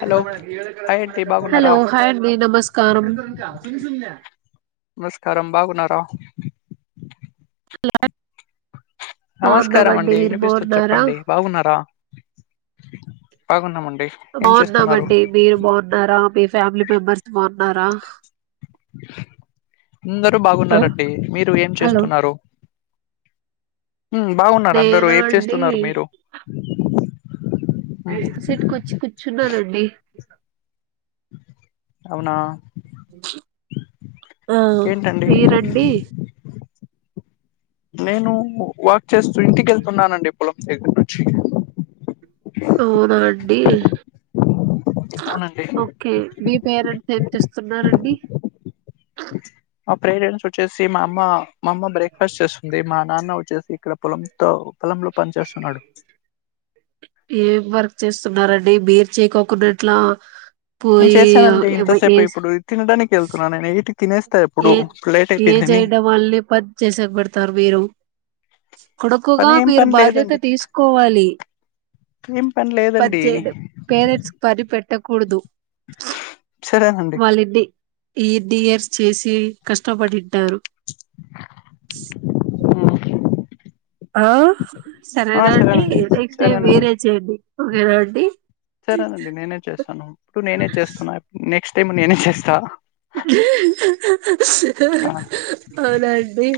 Hello hi అండి బాగున్నారా hello హండడి నమస్కారం నమస్కారం బాగున్నారా లా్యా నమస్కారం అండి వినిపిస్తుంది చెప్పండి బాగున్నారా బాగున్నామండి ఏం చేస్తున్నారు బాగున్నామండి మీరు బాగున్నారా మీ ఫ్యామిలీ మెంబర్స్ బాగున్నారా అందరు ఆ, బాగున్నారండి మీరు ఏం హలో చేస్తున్నారు బాగున్నారు అందరు నేనా ఏం అండి చేస్తున్నారు మీరు ఉమ్ సిట్ కూచ కూర్చున్నానండి అవునా ఆ ఏంటండి మీర్ అండి నేను వాక్ చేస్తూ ఇంటికి వెళ్తున్నానండి పొలం దగ్గర నుంచి అవునా అండి అవునండి ఓకే మీ పేరెంట్స్ ఏం చేస్తున్నారండి పేరెంట్స్ వచ్చేసి మా అమ్మ మా అమ్మ బ్రేక్ఫాస్ట్ చేస్తుంది మా నాన్న వచ్చేసి ఇక్కడ పొలంతో పొలంలో పని చేస్తున్నాడు ఏం వర్క్ చేస్తున్నారండి మీరు చేయకోకుండాట్లా నేను చేశానండి ఇంతసేపు ఇప్పుడు తినడానికి వెళ్తున్నాను నేను తినేస్తా ఏ ఇప్పుడు ఇప్పుడు లేట్ ఏజ్ అయిపోయిందని చేయడం వాళ్ళని పని చేస పెడతారు మీరు కొడుకుగా పని ఏం మీరు పని బాధ్యత లేదండి తీసుకోవాలి ఏం పని లేదండి [unintelligible] పేరెంట్స్ కి పని పెట్టకూద్దు సరేనండి వాళ్ళిది [unintelligible] యర్స్ చేసి కష్టపడిట్టారు ఉమ్. ఆ ఆ సరేనా అండి సరేనండి నెక్స్ట్ టైమ్ సరేనండి వేరే చేయండి ఓకేనా అండి సరేనండి నేనే చేస్తాను ఇప్పుడు నేనే చేస్తున్నా నెక్స్ట్ టైం నేనే చేస్తా ఆ అవునా అండి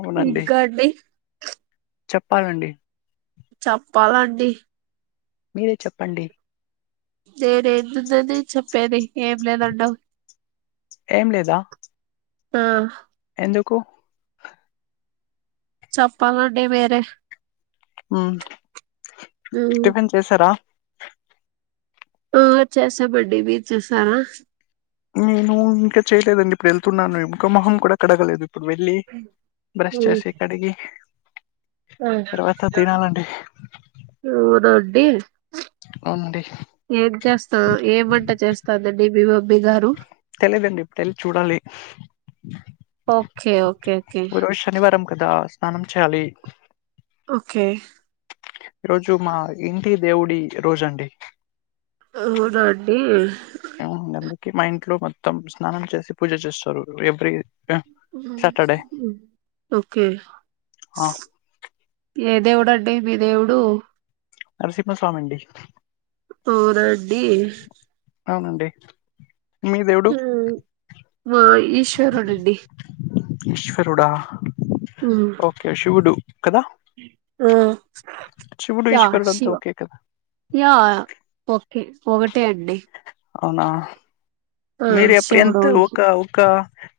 అవునండి [unintelligible] చెప్పాలండి చెప్పాలండి మీరే చెప్పండి తేరేతుతది చెప్పేది ఎమ్ లేదండమ్ ఏమ్ లేదా ఆ ఎందుకు చెప్పాలండి మీరే ఉమ్ మ్మ్ టిఫిన్ చేసారా ఆ చేయమండి మీర్ చేసారా నేను ఇంకా చేయలేదండి ఇప్పుడు ఎళ్తున్నాను ఇంకా మొహం కూడా కడగలేదు ఇప్పుడు వెళ్ళి బ్రెష్ చేశి కడిగి ఉమ్ తర్వాత తినాలండి ఊరోటి అవునండి ఏం చేస్తవ్ ఏవంట చేస్తదండి మీ మమ్మి గారు తెలేదండి ఇప్పుడెల్ చూడాలి ఓకే ఓకే ఓకే ఓరోష్ శనివారం కదా స్నానం చాలి ఓకే ఈ రోజు మా ఇంటి దేవుడి రోజండి ఔనాండి ఉన్ కే మా ఇంట్లో మొత్తం స్నానం చేసి పూజ చేస్తారు ఎవ్రీ సాటర్డే ఓకే ఆ ఏ దేవుడండి మీ దేవుడు నరసిమ్మ స్వామండి అవునా అండి ఔనండి ఉమ్ మా ఈశ్వరుడండి ఈశ్వరుడా ఉమ్, ఓకే శివుడు కదా ఉమ్ ఆ శివుడు యా ఈశ్వరుడు అంతా శివ ఓకే కదా యా ఓకే ఒగటే అండి ఔనా ఆ మీరు ఎడ్పు ఎంత శివుడు ఈశ్వ- ఒక ఒక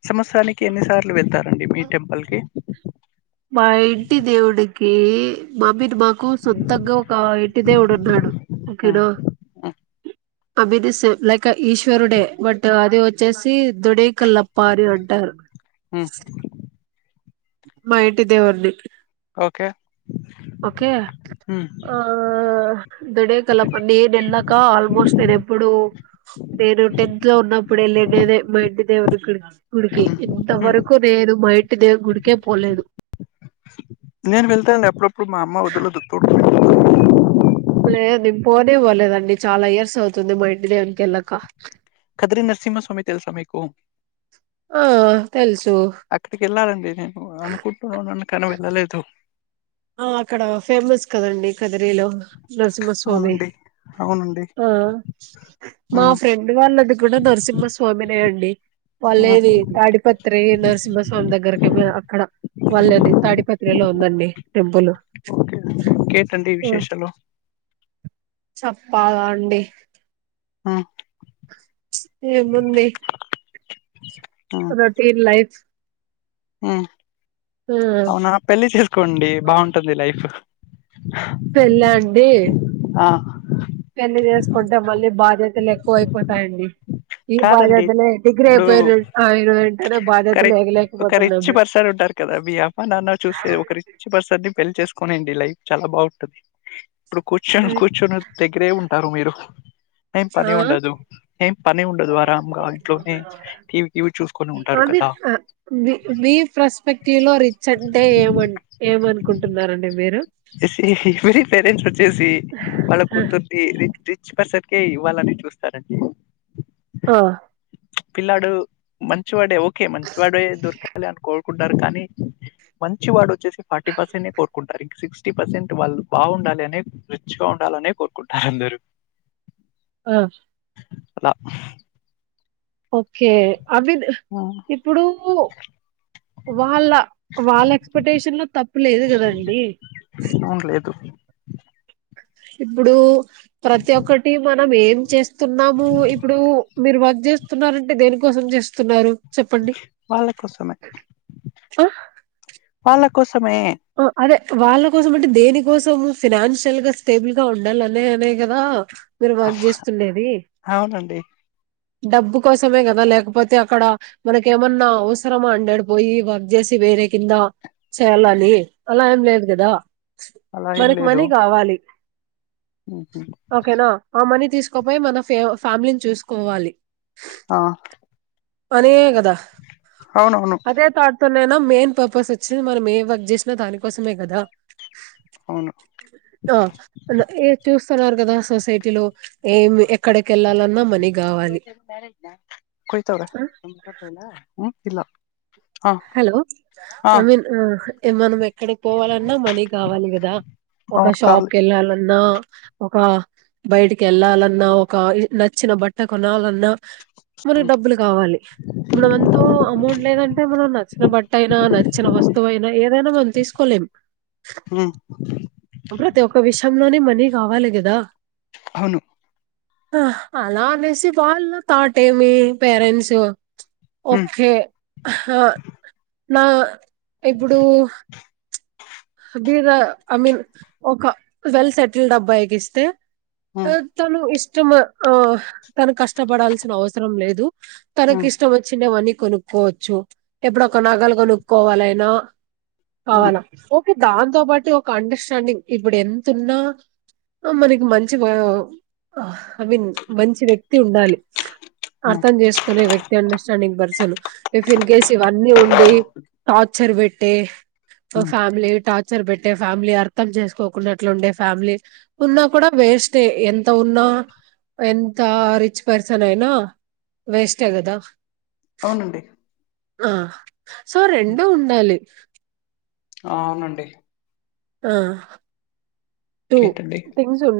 సమాత్సనికి ఎన్నిసార్లు వెళ్తారండి మీ టెంపుల్ కి మా ఇంటి దేవుడికి మామీత్ మాకు సొంతంగా ఒక ఇంటి దేవుడు ఉన్నాడు ఉమ్ ఓకేనా ఉమ్ అమీదీ సేమ్ లైక్ ఈశ్వరుడే బటూ అది వచ్చేసి దుడేక్ కల్లాపారి అంటర్ ఉమ్ మాఇంటి దేవున్ని ఓకే ఓకే ఉమ్ ఆ ఆ దోడేకలప్ నేన్ ఎళ్ళక ఆల్మోస్ట్ నేన్ ఎప్పుడు నేను టెన్త్ లో ఉన్నప్పుడు ఎల్ లెన్నెదేం మా ఇంటి దేవుణ్ణి గుడ్ కీ గుడికి ఉమ్ ఉమ్ ఇంతవరకు నేను మా ఇంటి దే గుడికే పోలేదు నేన్ వెల్తాండి అప్పుఅప్పుడు మామ్మ వదలదు తోడుకొనే లేద్ నే పోనే పోలేదండి చాలా ఇయర్స్ అవుతుంది మా ఇంటి దేవున్నికెళ్ళక కదిరిన్ నసిమ్మ స్వామి తెల్స మీకు ఆ తెలుసు అక్కడికి ఎళ్ళాలండి నేను అనుకుంటునే ఉన్నాను కానీ వెం ఎల్లా లేదు ఆ అక్కడ ఫేమస్ కదండి కదిరీలో నరసిమ్మస్వామి అవునండి. అవునండి. ఆ మా హ్మ్. ఫ్రెండ్ వాళ్ళది కూడా నరసిమ్మస్వామినే అండి హ్మ్. వాళ్ళేది తాడిపత్రి నరసింహస్వామి దగ్గరకే అక్కడ వాళ్ళది తాడిపత్రిలో ఉందండి టెపులు ఓకే. ఇంకేంటండి విశేషాలు? చెప్పాలా అండి ఆహ్ ఏముంది రొటీన్ లైఫ్ ఉమ్ ఆ అవునా పెళ్లి చేసుకోండి బాగుంటుంది లైఫ్ పెళ్ళా అండి ఆ! పెళ్లి జెస్ కుంటే మళ్ళీ బాధ్యతలు ఎక్కువ అయిపోతాయండి ఈ కాదండి బాధ్యతలే డిగ్రీ ఇప్పుడు అయిపోయిరు ఆయన ఏంటనే ఒక రి బాధ్యతలు ఒక రిచ్ వగలేకపోతున్నాము పర్సన్ ఉంటారు కదా మీ అమా నాన్న చూసే ఒక రిచ్ పర్సన్ నీ పెళ్ళ చేసుకోనిండి లైఫ్ చాలా బాగుంటుది ఇప్పుడు కూర్చొని కూర్చొని ఒక దగ్గరే ఉ ఉంటరు మీరు ఏం పని ఆ ఉండదు ఏం పని ఉన్ ద్వారం గా ఇంట్లోనే టీవీ టీవి చూసుకొని ఉంటారు అది కదా ఆ మీ మీ [inaudible] రిచ్ అంటే ఏం ఏమనుకుంటున్నారండి మీరు మీరీ పేరెంట్స్ వచ్చేసి వాళ్ళ కూర్తునీ రిచ్ రిచ్ పర్సన్ కే ఇవాళని చూస్తారండి ఆ పిల్లాడు మంచివాడే ఓకే మంచివాడే దొరకాలి అని కోరుకుంటారు కానీ మంచి వాడు వచ్చేసి ఫార్టీ పర్సన్ నే కోరుకుంటారు ఇక సిక్స్ ఫిఫ్టీ పర్సెంట్ వాళ్ళు బాగుండాలి అనే రిచ్ గా ఉండాలనే కోరుకుంటారు అందరూ ఆహ్ అల ఓకే అవి ఇప్పుడూ వాళ్ళ వాళ్ళ ఎక్స్పెక్టేషన్ లో తప్పు లేదు కదాండి అవును లేదు ఇప్పుడు ప్రతి ఒక్కటి మనం ఏం చేస్తున్నాము ఇప్పుడు మీరు వర్క్ చేస్తున్నారంటే దేనికోసం చేస్తున్నారు చెప్పండి వాళ్ళ కోసమే ఆ వాళ్ళ కోసమే ఆ అదే వాళ్ళ కోసం అంటే దేని కోసం ఫినాన్షియల్ గా స్టేబుల్ గా ఉండాలనే అనే కదా మీరు వర్క్ చేస్తుండెది అవునండి డబ్బు కోసమే గదా లేకపోతే అక్కడ మనక ఏమన్నా అవసరమా అండి ఆడపోయి వర్క్ చేసి బేర కింద చేళ అలి అలా ఏం లేదు గదా అలా ఏం మనకి లేదు మనీ కావాలి ఓకేనా ఆ మనీ తీసుకోపోయి మన ఫ్యా ఫ్యామిలీని చూసుకోవాలి ఆ అనే కదా అవునవును అదే థాట్ తోనైనా మెయిన్ పర్పస్ వచ్చింది మనం ఏ వర్క్ జస్ట్ దానికోసమే కదా అవును చూ చూస్తున్నారు గదా సొసైటీలో ఏం ఎక్కడికి వెళ్ళాలన్నా మనీ కావాలి కొడతారా ఇలా హలో ఇక్కడికి పోవాలన్నా మనీ కావాలి కదా ఒక షాప్ కి వెళ్ళాలన్నా ఒక బయటికి ఏళ్ళాలన్నా ఒక నచ్చిన బట్ట కొనాలన్నా మనకి డబ్బులు కావాలి మనం ఎంతో అమౌంట్ లేదంటే మనం నచ్చిన బట్ట అయినా నచ్చిన వస్తువైనా ఏదైనా మనం తీసుకోలేం హ్మ్ ప్రతి ఒక్క విషయంలోనే మనీ కావాలి కదా అవును అలా అనేసి వాళ్ళు తాటేమి పేరెంట్స్ హ్మ్ ఓకే హ నా ఇప్పుడు మీర ఐ మీన్ ఒక వెల్ సెటిల్డ్ అబ్బాయికి ఇస్తే హ్మ్ ఆ తను ఇష్టం ఆ తన కష్టపడాల్సిన అవసరం లేదు తనకి హ్మ్ ఇష్టం వచ్చిండే వాన్ని కొనుక్కోవచ్చు ఎప్పుడోక నగలు కొనుక్కోవాలైనా హ్మ్ కావాలా దాంతో పాటు ఒక అండర్స్టాండింగ్ ఇప్పుడు ఎంతున్నా ఆ మనకి మంచి ఐ మీన్ మంచి వ్యక్తి ఉండాలి హ్మ్ అర్థం చేసుకునే వ్యక్తి understanding person if in case ఇవన్నీ ఉండి టార్చర్ పెట్టి ఒక హ్మ్ ఫ్యామిలీ టార్చర్ పెట్టి అంటే ఫ్యామిలీ అర్థం చేసుకోకున్నట్లు ఉండే ఫ్యామిలీ ఉన్నా కూడా వేస్ట్ ఏ ఎంత ఉన్నా ఎంత రిచ్ పర్సన్ అయినా వేస్టే కదా అవునండి ఆ సో రెండు ఉండాలి ఆ అవునండి ఆ టూ ఇంకేంటండి తింగ్స్ ఉ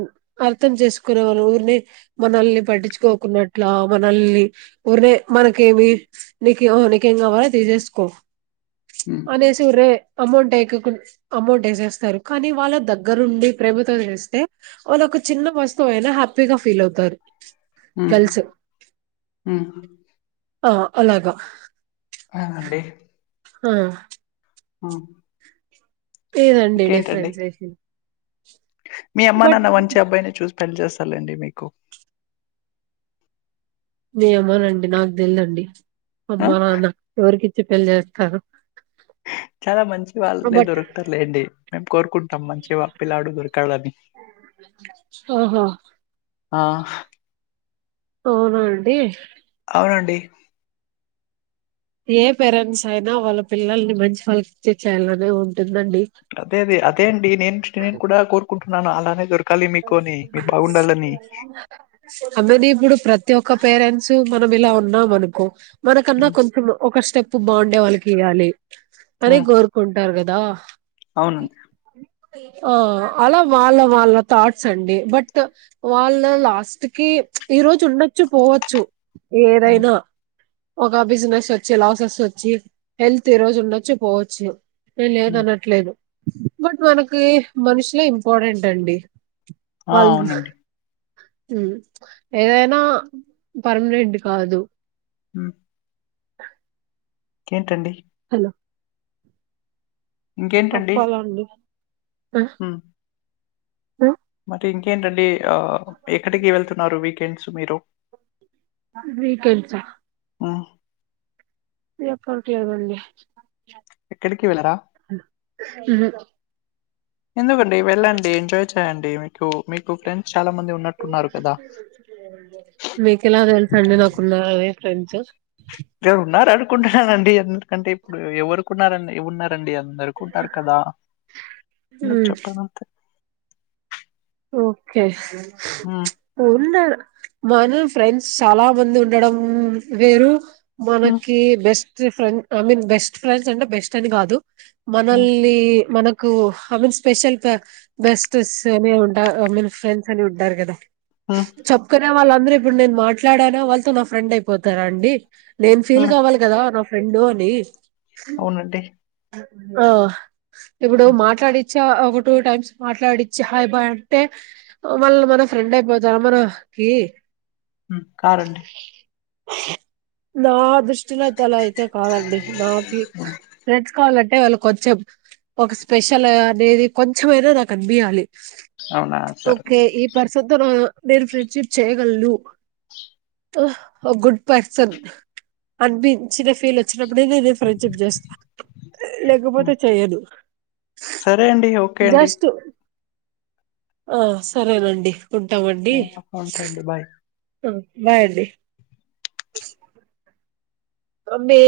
అర్థం చేసుకునే వాళ్ళనే ఊరిని మనల్ని పట్టించుకోకున్నట్లా మనల్ని ఊరినే మనకేమి నిక నికేం కావాల తీసేసుకో హ్మ్ అనేసిరే అమౌంట్ వెకకు అమౌంట్ వేసేస్తారు కానీ వాళ్ళ దగ్గరుండి ప్రభుత్వం చేస్తే వాళ్ళు ఒక చిన్న వస్తువు అయినా హ్యాపీగా ఫీల్ అవుతారు. ఆ గర్ల్స్ ఆ ఆ అలాగా అనండి ఆ హ లేదండి డిఫరెన్స్ వేసి మీ అమ్మ నాన్న మంచి అబ్బాయిని చూసి పెళ్ చేస్ లేండి మీకు ఏమోనండి నాకు తెల్లదండి ఆ అమ్మ నాన్న ఎవరికి ఇచ్చి పెళ్లి చేస్తారు చాలా మంచి వాళ్ళే బట్ దొరుకుతారులేండి మేము కోరుకుంటాం మంచి పిల్లాడు దొరకాలని ఆహా ఆ అవునా అండి అవునండి ఏ పేరెంట్స్ అయినా వాళ్ళ పిల్లల్ని మంచి వాళ్ళకి ఇచ్చి చేేయాలనే ఉంటుం అదే అదే అదే అండి నేను నేను కూడా కోరుకుంటున్నాను అలానే దొరుకు అమ్మెది ఇప్పుడు ప్రతి ఒక్క పేరెంట్స్ మనం ఇలా ఉన్నాం అనుకో మనకన్నా హ్మ్ కొంచెం ఒక స్టెప్ బాగుండే వాళ్ళకి ఇయాలి అని హ్మ్ కోరుకుంటారు కదా అవునండి ఆ అలా వాళ్ళ వాల్ థాట్స్ అండి బట్ వాళ్ళు లాస్ట్ కి ఈరోజు ఉండొచ్చు పోవచ్చు హ్మ్ ఏదైనా ఒక బిజినెస్ వచ్చి లాసెస్ వచ్చి హెల్త్ ఈ రోజు ఉండొచ్చు పోవచ్చు లేదు హ్మ్ అనట్లేదు బట్ మనకి మనుషులే ఇంపార్టెంట్ అండి ఆ అవునండి మ్ ఏదైనా పర్మనెంట్ కాదు హ కెంటండి హలో ఇంకేంటండి? అప్పాలండి అంటే ఇంకేంటండి ఆ ఎక్కడికి వెళ్తున్నారు వీకెండ్స్ మీరు వీకెండ్స్ వా్ ఎప్ప క అండి ఎక్కడికి వెళ్ళరా? అ ఎందుకండి వెళ్ళండి ఎంజాయ్ చేయయండి మీకు మీకు ఫ్రెండ్స్ చాలా మంది ఉన్నట్టున్నారు కదా! మీకు ఎలా తెలుసండి నాకున్న ఫ్రెండ్స్ ఎరు ఉన్నారుార అనుకుంటున్నానండి ఎందుకంటే ఇప్పుడు ఎవరికున్నారని ఉన్నారు ండి అందరుకుంటారు కదా అందుకు ఉమ్, చెప్పనుంతే ఓకే హ్మ్. ఉన్న మన ఫ్రెండ్స్ చాలా మంది ఉండడం వేరు హ్మ్. మనకి బెస్ట్ [unintelligible] మీన్ బెస్ట్ ఫ్రెండ్స్ అంటే బెస్ట్ అని కాదు హ్మ్. మనల్ని మన కు ఐ మీన్ స్పెషల్ బెస్ట్ అని ఉ ఐ మీన్ ఫ్రెండ్స్ అని ఉంటారు కదా హ్మ్. చెప్పుకనే వాళ్ళందరూ ఇప్పుడు నేను మాట్లాడాన వాళ్ళతో నా ఫ్రెండ్ అయిపోతారా అండి నేన్ ఫీల్ హ్మ్. కావాలి కదా నా ఫ్రెండు అని అవునండి ఆ ఇప్పుడు హ్మ్. మాట్లాడి చా అబూ టూ టైమ్స్ మాట్లాడిచ్చి హా్ బాయ్ అంటే మళ్ళ మన ఫ్రెండ్ అయిపోతారుా మన కి కారండి నా దృష్టిలో అయితే అలా అయితే కాదండి నాకి ఫ్రెండ్స్ కావాలంటే వాళ్ళు కొంచెం ఒక స్పెషల్ అనేది కొంచెంమైనా నాకు అనిపియాలి అవునా సరే [unintelligible] అ అ గుడ్ పర్సన్ అనిపించిన ఫీల్ వచ్చినప్పుడే నేనే ఫ్రెండ్షిప్ చేస్తాను లేకపోతే హ్మ్. చెయదు సరే అండి. ఓకే అండి. జస్ట్ ఆ సరేనండి ఉంటామండి హ్మ్. ఉంటా అండి. బాయ్. బయడి అే